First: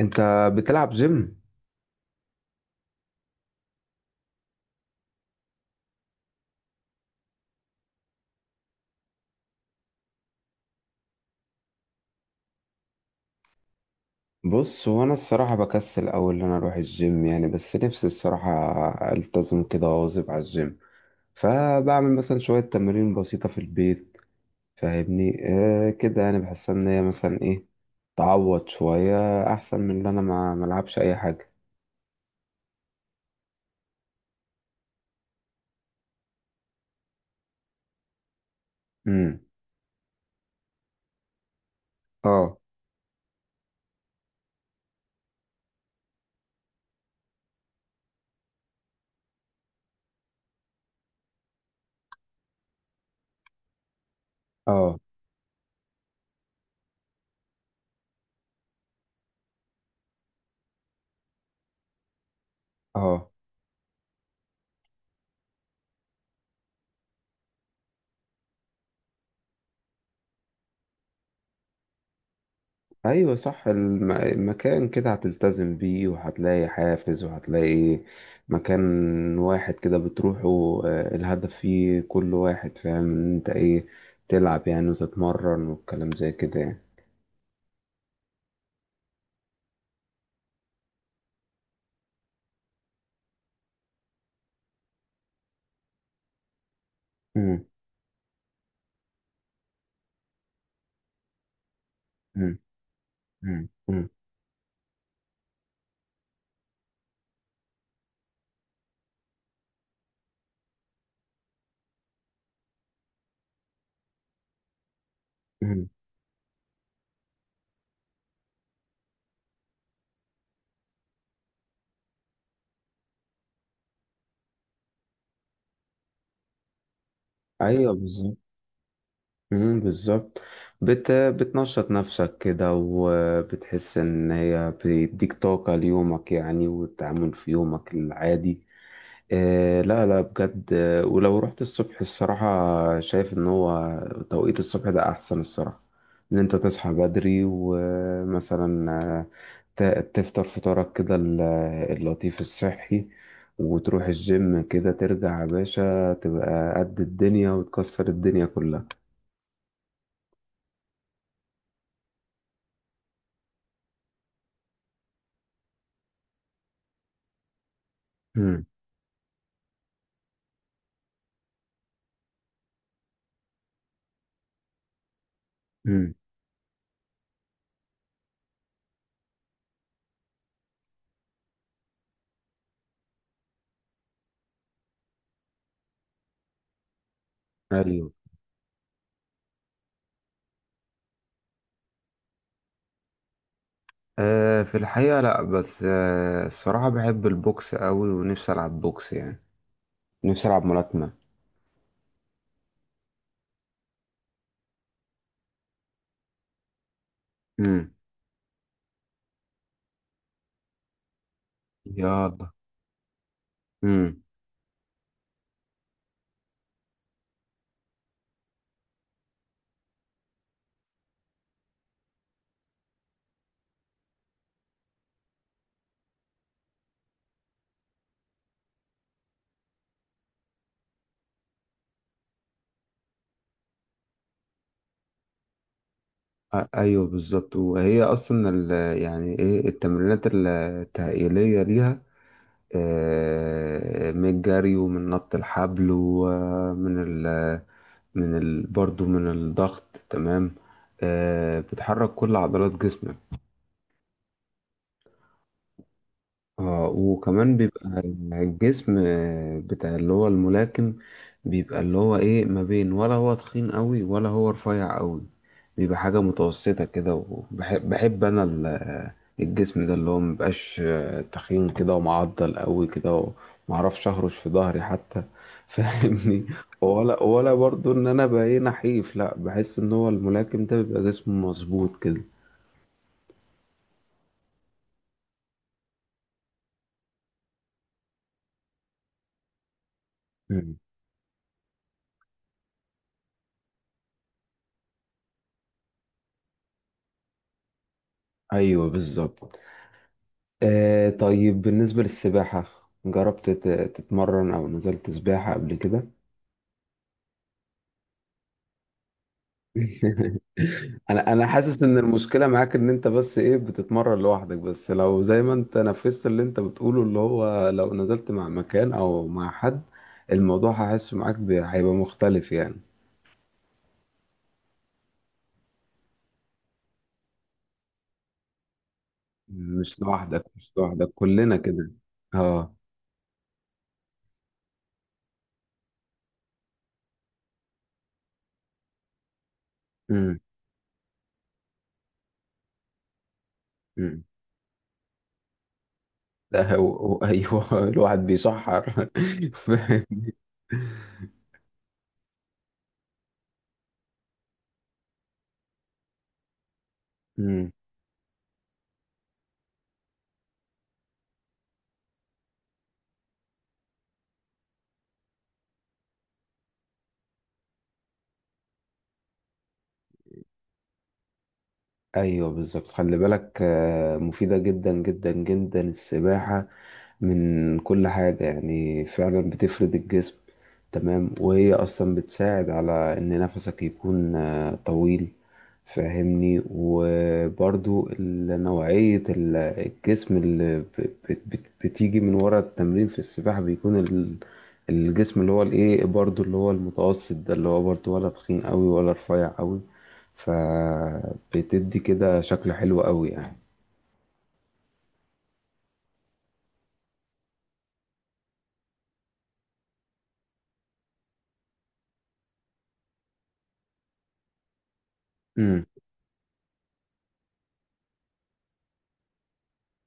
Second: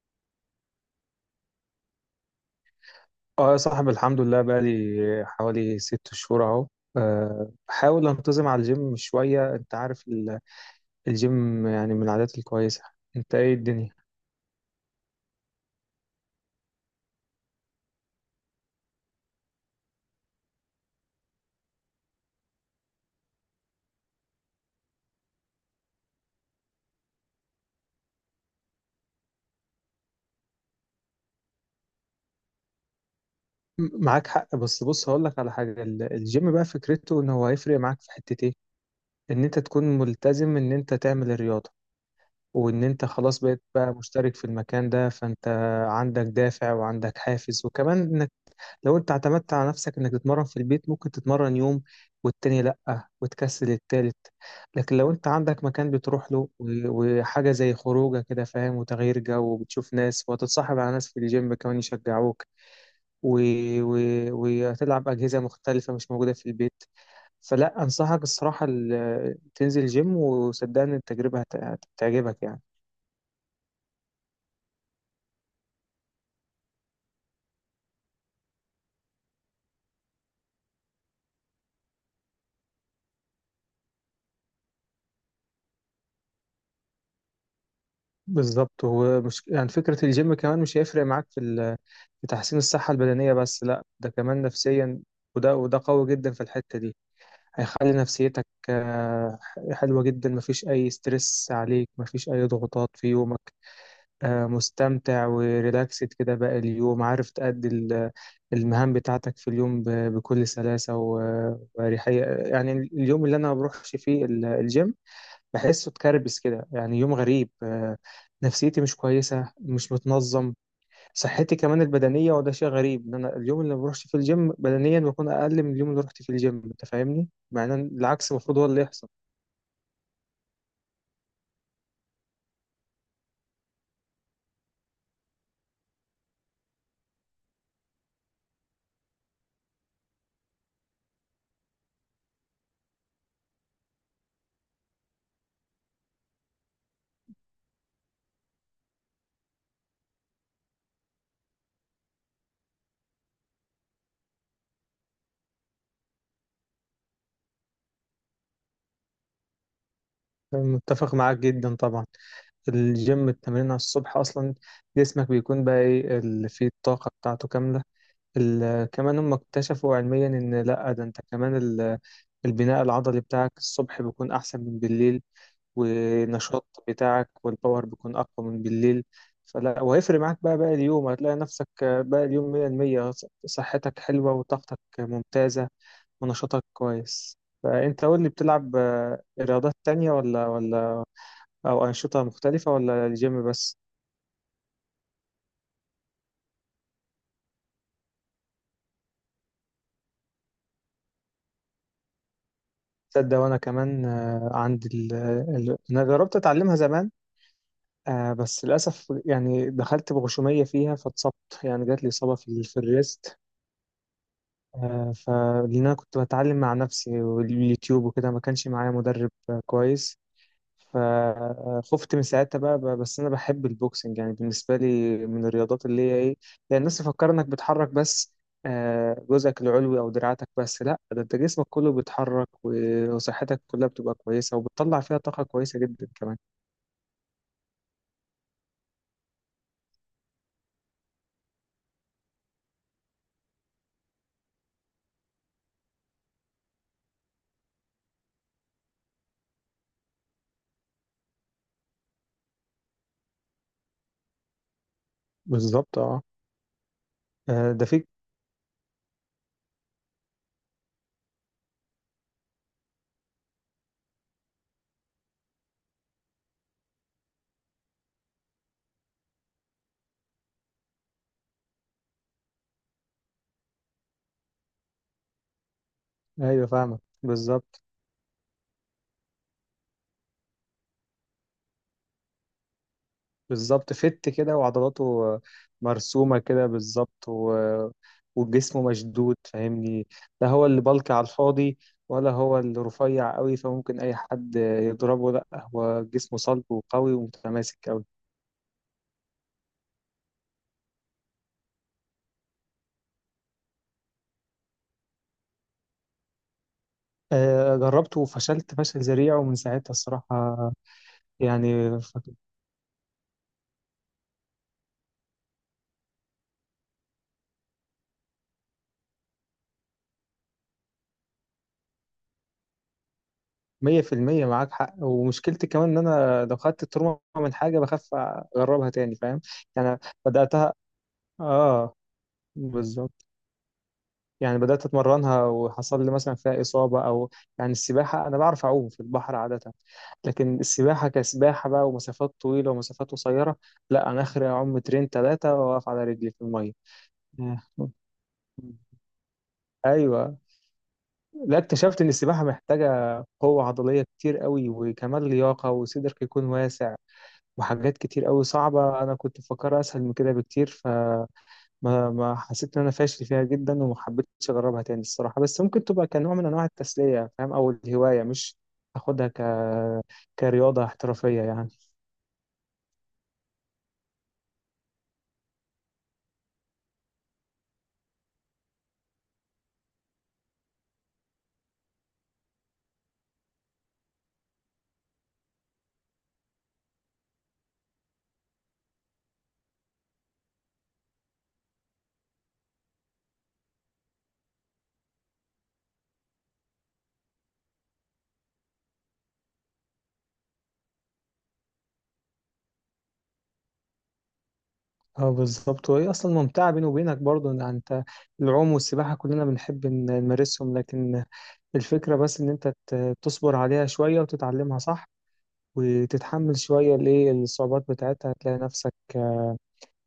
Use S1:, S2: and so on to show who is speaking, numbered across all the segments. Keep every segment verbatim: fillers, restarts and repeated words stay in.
S1: انت بتلعب جيم؟
S2: اه يا صاحبي، الحمد لله بقالي حوالي ست شهور اهو. آه، بحاول انتظم على الجيم شوية. انت عارف ال- الجيم يعني من العادات الكويسة. انت ايه الدنيا؟
S1: بص، هو انا الصراحه بكسل اول ان انا اروح الجيم يعني، بس نفسي الصراحه التزم كده واواظب على الجيم. فبعمل مثلا شويه تمارين بسيطه في البيت، فاهمني؟ آه كده، يعني بحس ان هي مثلا ايه، تعوض شويه، احسن من ان انا ما ملعبش اي حاجه.
S2: م- معاك حق، بس بص هقول لك على حاجة. ال- الجيم بقى فكرته ان هو هيفرق معاك في حتة ايه؟
S1: امم.
S2: ان انت تكون ملتزم ان انت تعمل الرياضة،
S1: اه
S2: وان انت خلاص بقيت بقى مشترك في المكان ده، فانت عندك دافع وعندك حافز. وكمان لو انت اعتمدت على نفسك انك تتمرن في البيت، ممكن تتمرن يوم والتاني لأ وتكسل التالت. لكن
S1: اه
S2: لو انت عندك مكان بتروح له و- وحاجة زي خروجه كده، فاهم، وتغيير جو وبتشوف ناس، وهتتصاحب على ناس في الجيم كمان يشجعوك،
S1: اه.
S2: و... و... وهتلعب أجهزة مختلفة مش موجودة في البيت. فلا أنصحك الصراحة ال- تنزل جيم، وصدقني التجربة هت... هتعجبك يعني.
S1: ايوه صح، الم- المكان كده هتلتزم بيه، وهتلاقي حافز، وهتلاقي مكان واحد كده بتروحه، آه، الهدف فيه، كل واحد فاهم ان انت ايه، تلعب يعني وتتمرن والكلام زي كده يعني.
S2: بالظبط، هو مش يعني فكرة الجيم كمان مش هيفرق معاك في ال... في تحسين الصحة البدنية بس، لا ده كمان نفسيا. وده وده قوي جدا في الحتة دي.
S1: مم،
S2: هيخلي نفسيتك آه، حلوة جدا، مفيش أي ستريس عليك، مفيش أي
S1: مم،
S2: ضغوطات في يومك.
S1: مم، مم،
S2: آه، مستمتع وريلاكسد كده باقي اليوم، عارف تأدي ال- المهام بتاعتك في اليوم ب- بكل سلاسة و- وأريحية. يعني اليوم اللي أنا ما بروحش فيه ال- الجيم
S1: مم.
S2: بحسه اتكربس كده، يعني يوم غريب. آه، نفسيتي مش كويسة، مش متنظم، صحتي كمان البدنية. وده شيء غريب ان انا اليوم اللي ما بروحش فيه الجيم بدنيا بكون اقل من اليوم اللي رحت فيه الجيم، انت فاهمني، مع ان
S1: ايوه
S2: العكس
S1: بالظبط.
S2: المفروض هو اللي يحصل.
S1: مم، بالظبط. بت بتنشط نفسك كده، وبتحس ان هي بتديك طاقة ليومك يعني، والتعامل في يومك العادي. إيه لا لا بجد، آه، ولو رحت الصبح الصراحة، شايف ان هو توقيت الصبح ده احسن الصراحة. ان انت تصحى بدري، ومثلا آه، ت- تفطر فطارك كده، ال- اللطيف الصحي، وتروح الجيم، كده ترجع يا باشا تبقى قد الدنيا وتكسر الدنيا كلها.
S2: متفق معاك جدا طبعا. الجيم التمرين على الصبح اصلا جسمك بيكون بقى ايه اللي فيه الطاقة بتاعته كاملة.
S1: امم.
S2: ال- كمان هم اكتشفوا علميا ان لا ده انت كمان ال- البناء العضلي بتاعك الصبح بيكون احسن من بالليل،
S1: امم.
S2: ونشاط بتاعك والباور بيكون أقوى من بالليل. فلا، وهيفرق معاك بقى باقي اليوم، هتلاقي نفسك باقي اليوم مية في المية، صحتك حلوة وطاقتك ممتازة ونشاطك كويس. فأنت
S1: ايوه.
S2: قول لي، بتلعب آه، رياضات تانية ولا ولا أو أنشطة مختلفة ولا الجيم بس؟
S1: آه، في الحقيقة لا، بس آه الصراحة بحب البوكس قوي، ونفسي العب بوكس يعني، نفسي العب ملاكمة.
S2: تصدق وأنا كمان، آه، عندي ال... ال... أنا جربت أتعلمها زمان.
S1: امم.
S2: آه، بس للأسف يعني دخلت بغشومية فيها فاتصبت. يعني جات لي إصابة
S1: يلا.
S2: في في الريست.
S1: امم.
S2: آه، فلأن أنا كنت بتعلم مع نفسي واليوتيوب وكده، ما كانش معايا مدرب آه، كويس. فخفت من ساعتها بقى بقى- بس أنا بحب البوكسنج. يعني بالنسبة لي من الرياضات اللي هي إيه، يعني الناس تفكر إنك بتحرك بس آه، جزءك العلوي أو دراعاتك بس. لأ، ده أنت جسمك كله بيتحرك و- وصحتك كلها بتبقى كويسة، وبتطلع فيها طاقة كويسة جدا كمان.
S1: أ- ايوه بالظبط، وهي اصلا ال- يعني ايه، التمرينات ال- التهيئليه ليها، آه، من الجري، ومن نط الحبل، ومن ال من ال برضو من الضغط، تمام. آه، بتحرك كل عضلات جسمك.
S2: بالظبط، اه.
S1: اه، وكمان
S2: آه، ده
S1: بيبقى
S2: فيك.
S1: الجسم، آه، بتاع اللي هو الملاكم، بيبقى اللي هو ايه، ما بين، ولا هو تخين قوي، ولا هو رفيع قوي، بيبقى حاجة متوسطة كده. وبحب بحب انا ال- آه، الجسم ده، اللي هو مبقاش تخين كده ومعضل قوي كده، ومعرفش اهرش في ظهري حتى فاهمني.
S2: أيوه فاهمك
S1: ولا ولا
S2: بالظبط.
S1: برضو ان انا بقى ايه، نحيف، لا بحس ان هو الملاكم ده بيبقى جسمه مظبوط كده.
S2: بالظبط، فت كده وعضلاته مرسومة كده بالظبط، و... وجسمه مشدود فاهمني. لا هو
S1: مم.
S2: اللي بلك على الفاضي، ولا هو اللي رفيع قوي فممكن أي حد يضربه. لا، هو جسمه صلب وقوي ومتماسك قوي.
S1: ايوه بالظبط. آه طيب، بالنسبة للسباحة، جربت تت- تتمرن أو نزلت سباحة قبل كده؟
S2: آه، جربته وفشلت فشل ذريع، ومن ساعتها الصراحة،
S1: أنا أنا حاسس
S2: يعني
S1: إن
S2: ف-
S1: المشكلة معاك إن أنت بس إيه، بتتمرن لوحدك، بس لو زي ما أنت نفذت اللي أنت بتقوله، اللي هو لو نزلت مع مكان أو مع حد، الموضوع هحس معاك ب- هيبقى مختلف يعني.
S2: مية في المية معاك حق. ومشكلتي كمان إن أنا لو خدت التروما من حاجة بخاف أجربها تاني، فاهم يعني.
S1: مش لوحدك مش
S2: بدأتها،
S1: لوحدك كلنا كده.
S2: آه،
S1: أه.
S2: بالظبط، يعني بدأت أتمرنها وحصل لي مثلا فيها إصابة. أو يعني السباحة، أنا بعرف أعوم في البحر عادة،
S1: أمم،
S2: لكن السباحة كسباحة بقى، ومسافات طويلة ومسافات قصيرة، لا،
S1: أمم.
S2: أنا آخري أعوم مترين تلاتة وأقف على رجلي في
S1: ده
S2: المية.
S1: هو هو-
S2: ياه،
S1: أيوه الواحد بيشحر
S2: أيوة. لا، اكتشفت إن السباحة محتاجة قوة عضلية كتير قوي، وكمان لياقة، وصدرك يكون واسع،
S1: امم.
S2: وحاجات كتير قوي صعبة. أنا كنت مفكرها أسهل من كده بكتير، ف ما ما حسيت ان انا فاشل فيها جدا وما حبيتش اجربها تاني الصراحه. بس ممكن تبقى كنوع من انواع التسليه فاهم، او الهوايه، مش اخدها ك كرياضه احترافيه يعني.
S1: ايوه بالظبط، خلي بالك آه، مفيدة جدا جدا جدا السباحة، من كل حاجة يعني، فعلا بتفرد الجسم، تمام. وهي أصلا بتساعد على إن نفسك يكون آه، طويل، فاهمني. وبرضو ال- نوعية ال- الجسم اللي ب- بت- بت- بتيجي من ورا التمرين في السباحة، بيكون ال- الجسم اللي هو الإيه برضو، اللي هو المتوسط ده، اللي هو برضو، ولا تخين قوي ولا رفيع قوي، فبتدي كده شكل حلو قوي يعني.
S2: اه بالظبط، وهي اصلا ممتعه. بيني وبينك برضو ان انت العوم والسباحه كلنا بنحب إن- نمارسهم، لكن الفكره بس ان انت ت- تصبر عليها شويه وتتعلمها صح،
S1: مم.
S2: وتتحمل شويه الايه الصعوبات بتاعتها، هتلاقي نفسك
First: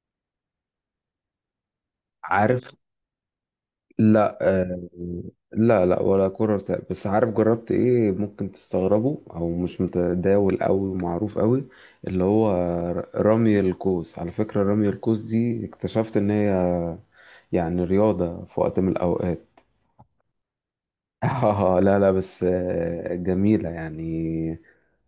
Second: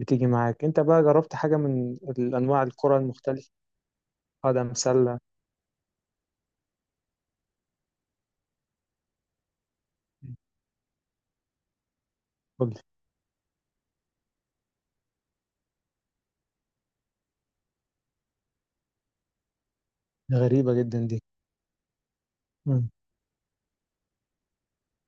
S2: بتيجي معاك. انت بقى جربت حاجه من الانواع
S1: عارف.
S2: الكره المختلفه؟
S1: لا
S2: قدم
S1: آه،
S2: سله؟
S1: لا لا ولا كرة ارتقاء، بس عارف جربت ايه، ممكن تستغربوا او مش متداول قوي ومعروف قوي، اللي هو
S2: قول.
S1: رمي القوس. على فكرة رمي القوس دي، اكتشفت ان هي يعني رياضة في وقت من الاوقات.
S2: غريبة جدا دي.
S1: اه لا لا، بس
S2: مم.
S1: آه، جميلة يعني.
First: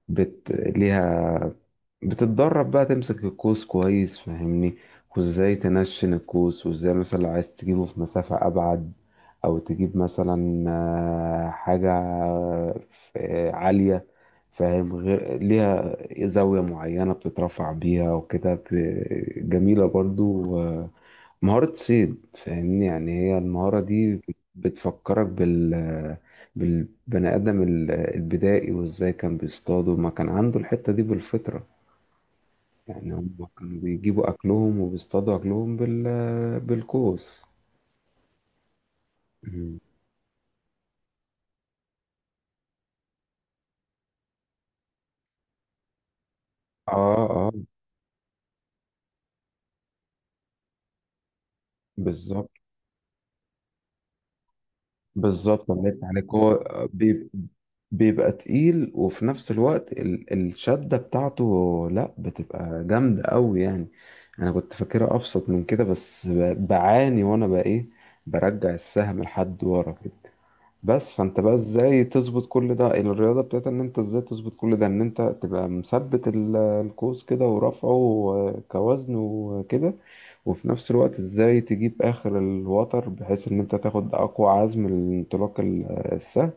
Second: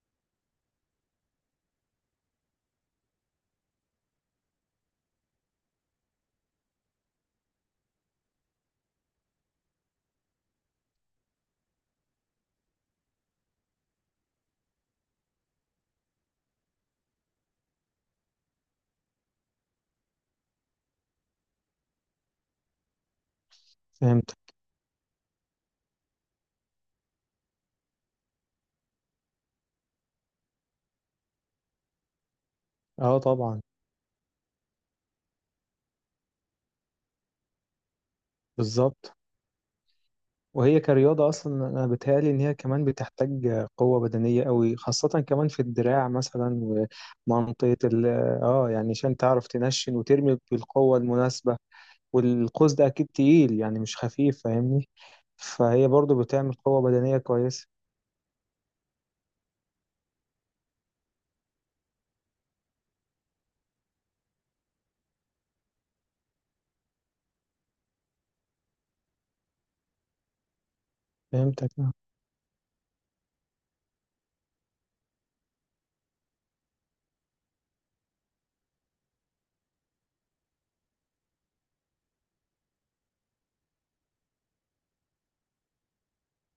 S1: بت... ليها، بتتدرب بقى تمسك القوس كويس فاهمني، وازاي تنشن القوس، وازاي مثلا لو عايز تجيبه في مسافة أبعد، أو تجيب مثلا آه، حاجة، ف- عالية، فاهم، غير ليها زاوية معينة بتترفع بيها، وكده، ب- جميلة برضو، آه، مهارة صيد، فاهمني يعني. هي المهارة دي
S2: فهمت.
S1: بت- بتفكرك بال بالبني آدم ال- البدائي، وإزاي كان بيصطادوا، ما كان عنده الحتة دي بالفطرة يعني،
S2: اه
S1: هم
S2: طبعا.
S1: كانوا بيجيبوا أكلهم وبيصطادوا أكلهم بال... بالقوس.
S2: بالظبط.
S1: مم.
S2: وهي كرياضة أصلا أنا بتهيألي إن هي كمان بتحتاج قوة بدنية قوي، خاصة كمان في الدراع مثلا،
S1: آه آه.
S2: ومنطقة ال اه، يعني عشان تعرف تنشن وترمي بالقوة المناسبة.
S1: بالظبط.
S2: والقوس ده أكيد تقيل يعني مش خفيف فاهمني.
S1: بالظبط
S2: فهي
S1: الله يفتح
S2: برضو
S1: عليك.
S2: بتعمل
S1: هو
S2: قوة بدنية
S1: بيب-
S2: كويسة.
S1: بيبقى تقيل، وفي نفس الوقت ال... الشدة بتاعته لا بتبقى جامدة أوي يعني. أنا كنت فاكرها أبسط من كده، بس ب... بعاني وأنا بقى إيه، برجع السهم لحد ورا كده، بس فانت بقى
S2: فهمتك آه.
S1: ازاي تظبط كل ده، الرياضة بتاعت ان انت ازاي تظبط كل ده، ان انت تبقى مثبت ال- القوس كده، ورفعه كوزن وكده، وفي نفس الوقت ازاي تجيب اخر الوتر بحيث ان انت تاخد اقوى عزم الانطلاق، ال- السهل،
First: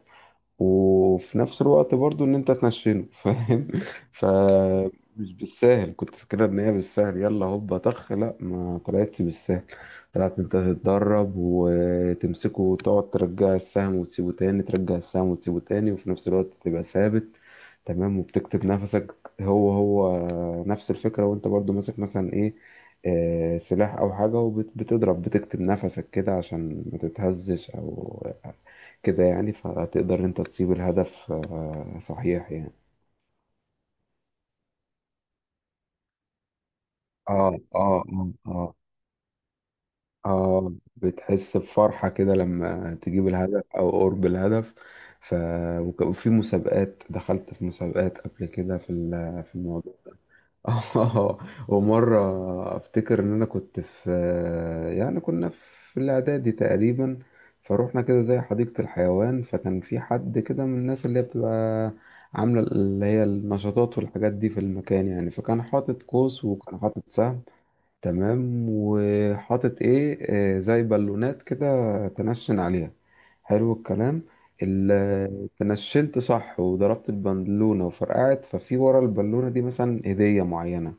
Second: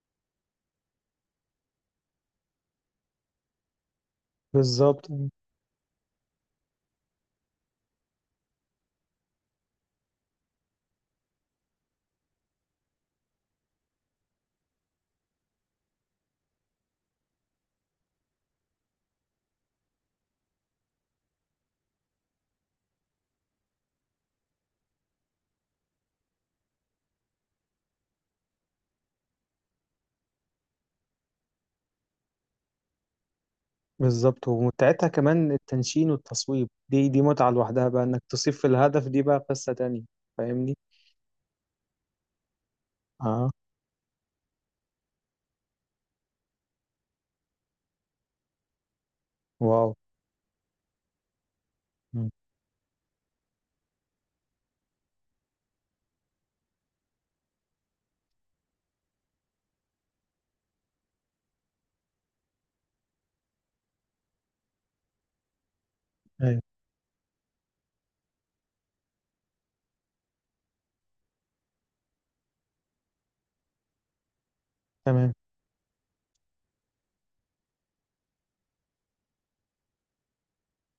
S1: وفي نفس الوقت برضو ان انت تنشنه، فاهم،
S2: بالظبط.
S1: فمش بالساهل. كنت فاكرها ان هي بالسهل، يلا هوبا طخ، لا ما طلعتش بالسهل، طلعت انت تتدرب وتمسكه وتقعد ترجع السهم وتسيبه تاني، ترجع السهم وتسيبه تاني، وفي نفس الوقت تبقى ثابت، تمام، وبتكتب نفسك. هو هو نفس الفكرة، وانت برضو ماسك مثلا ايه، آه، سلاح او حاجة، وبتضرب، بتكتب نفسك كده عشان ما تتهزش او كده يعني، فتقدر انت تصيب الهدف آه، صحيح يعني.
S2: بالظبط، ومتعتها كمان التنشين والتصويب، دي دي
S1: اه
S2: متعة لوحدها،
S1: اه
S2: بقى إنك
S1: اه
S2: تصيب في
S1: اه
S2: الهدف دي بقى قصة تانية.
S1: اه،
S2: فاهمني،
S1: بتحس بفرحة كده لما تجيب
S2: اه.
S1: الهدف او قرب الهدف. ف وك- وفي مسابقات، دخلت في مسابقات قبل كده، في ال- في
S2: واو.
S1: الموضوع. اه.
S2: مم.
S1: ومرة افتكر ان انا كنت في، يعني كنا في الاعدادي تقريبا، فروحنا كده زي حديقة الحيوان، فكان في حد كده من الناس اللي هي بتبقى عاملة اللي هي النشاطات والحاجات دي في المكان يعني، فكان حاطط قوس،
S2: ايوه.
S1: وكان حاطط سهم، تمام، وحاطط ايه، آه، زي بالونات كده تنشن عليها. حلو الكلام،
S2: تمام.
S1: ال- تنشنت صح وضربت البالونة وفرقعت، ففي ورا البالونة دي مثلا هدية معينة،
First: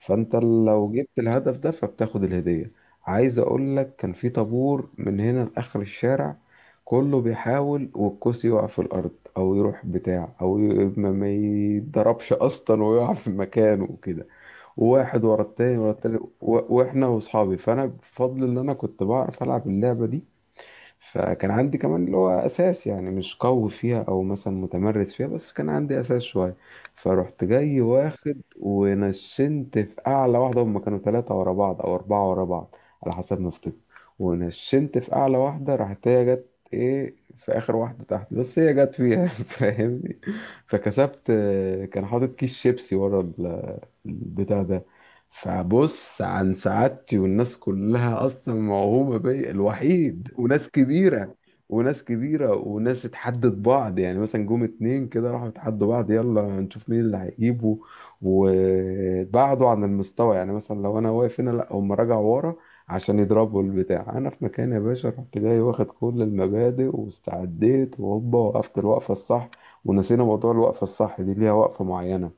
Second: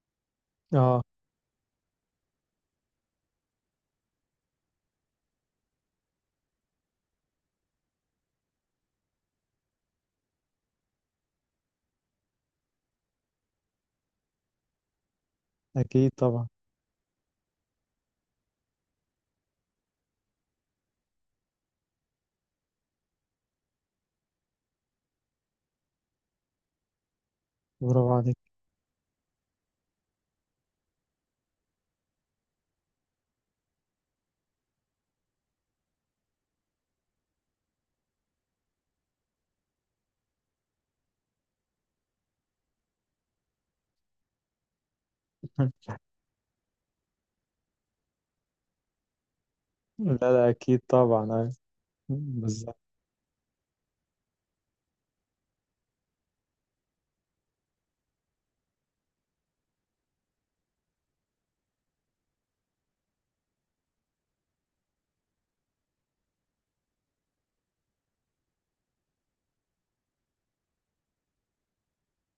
S1: فانت لو
S2: اه.
S1: جبت الهدف ده فبتاخد الهدية. عايز اقول لك كان في طابور من هنا لاخر الشارع، كله بيحاول، والكوس يقع في الارض او يروح بتاع، او ي- ما ما يتضربش اصلا، ويقع في مكانه وكده، واحد ورا التاني ورا
S2: اكيد
S1: التاني،
S2: طبعا.
S1: و- واحنا واصحابي، فانا بفضل ان انا كنت بعرف العب اللعبة دي، فكان عندي كمان اللي هو اساس يعني، مش قوي فيها او مثلا متمرس فيها، بس كان عندي اساس شويه. فرحت جاي
S2: برافو عليك.
S1: واخد، ونشنت في اعلى واحده، هم كانوا ثلاثه ورا بعض او اربعه ورا بعض على حسب ما افتكر، ونشنت في اعلى واحده، راحت هي جت ايه، في اخر واحده تحت، بس هي جت فيها فاهمني، فكسبت. كان حاطط كيس شيبسي ورا ال- البتاع ده. فبص عن سعادتي، والناس كلها اصلا موهومه بيا،
S2: لا
S1: الوحيد،
S2: لا،
S1: وناس
S2: اكيد طبعا،
S1: كبيره،
S2: أيوة.
S1: وناس كبيره
S2: بالظبط.
S1: وناس اتحدت بعض يعني، مثلا جم اتنين كده راحوا اتحدوا بعض، يلا نشوف مين اللي هيجيبه، وبعدوا عن المستوى، يعني مثلا لو انا واقف هنا لا، هم رجعوا ورا عشان يضربوا البتاع، انا في مكان يا باشا رحت جاي واخد كل المبادئ واستعديت وهوبا، وقفت الوقفه الصح. ونسينا موضوع الوقفه الصح دي ليها وقفه معينه،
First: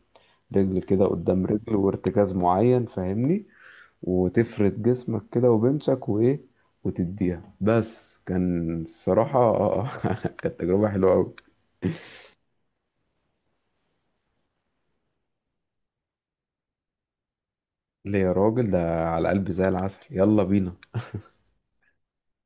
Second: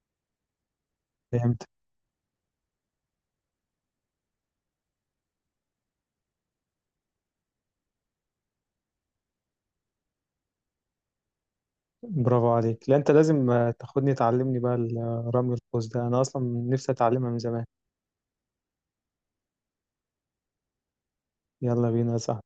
S1: رجل كده قدام
S2: فهمت.
S1: رجل، وارتكاز معين فاهمني، وتفرد جسمك كده، وبنشك، وايه، وتديها، بس كان الصراحة كانت تجربة حلوة أوي.
S2: برافو عليك. لا انت لازم آه، تاخدني تعلمني بقى ال- آه، رمي القوس ده، انا اصلا نفسي اتعلمها من زمان.
S1: ليه يا راجل، ده على قلبي زي العسل، يلا بينا.
S2: يلا بينا صح.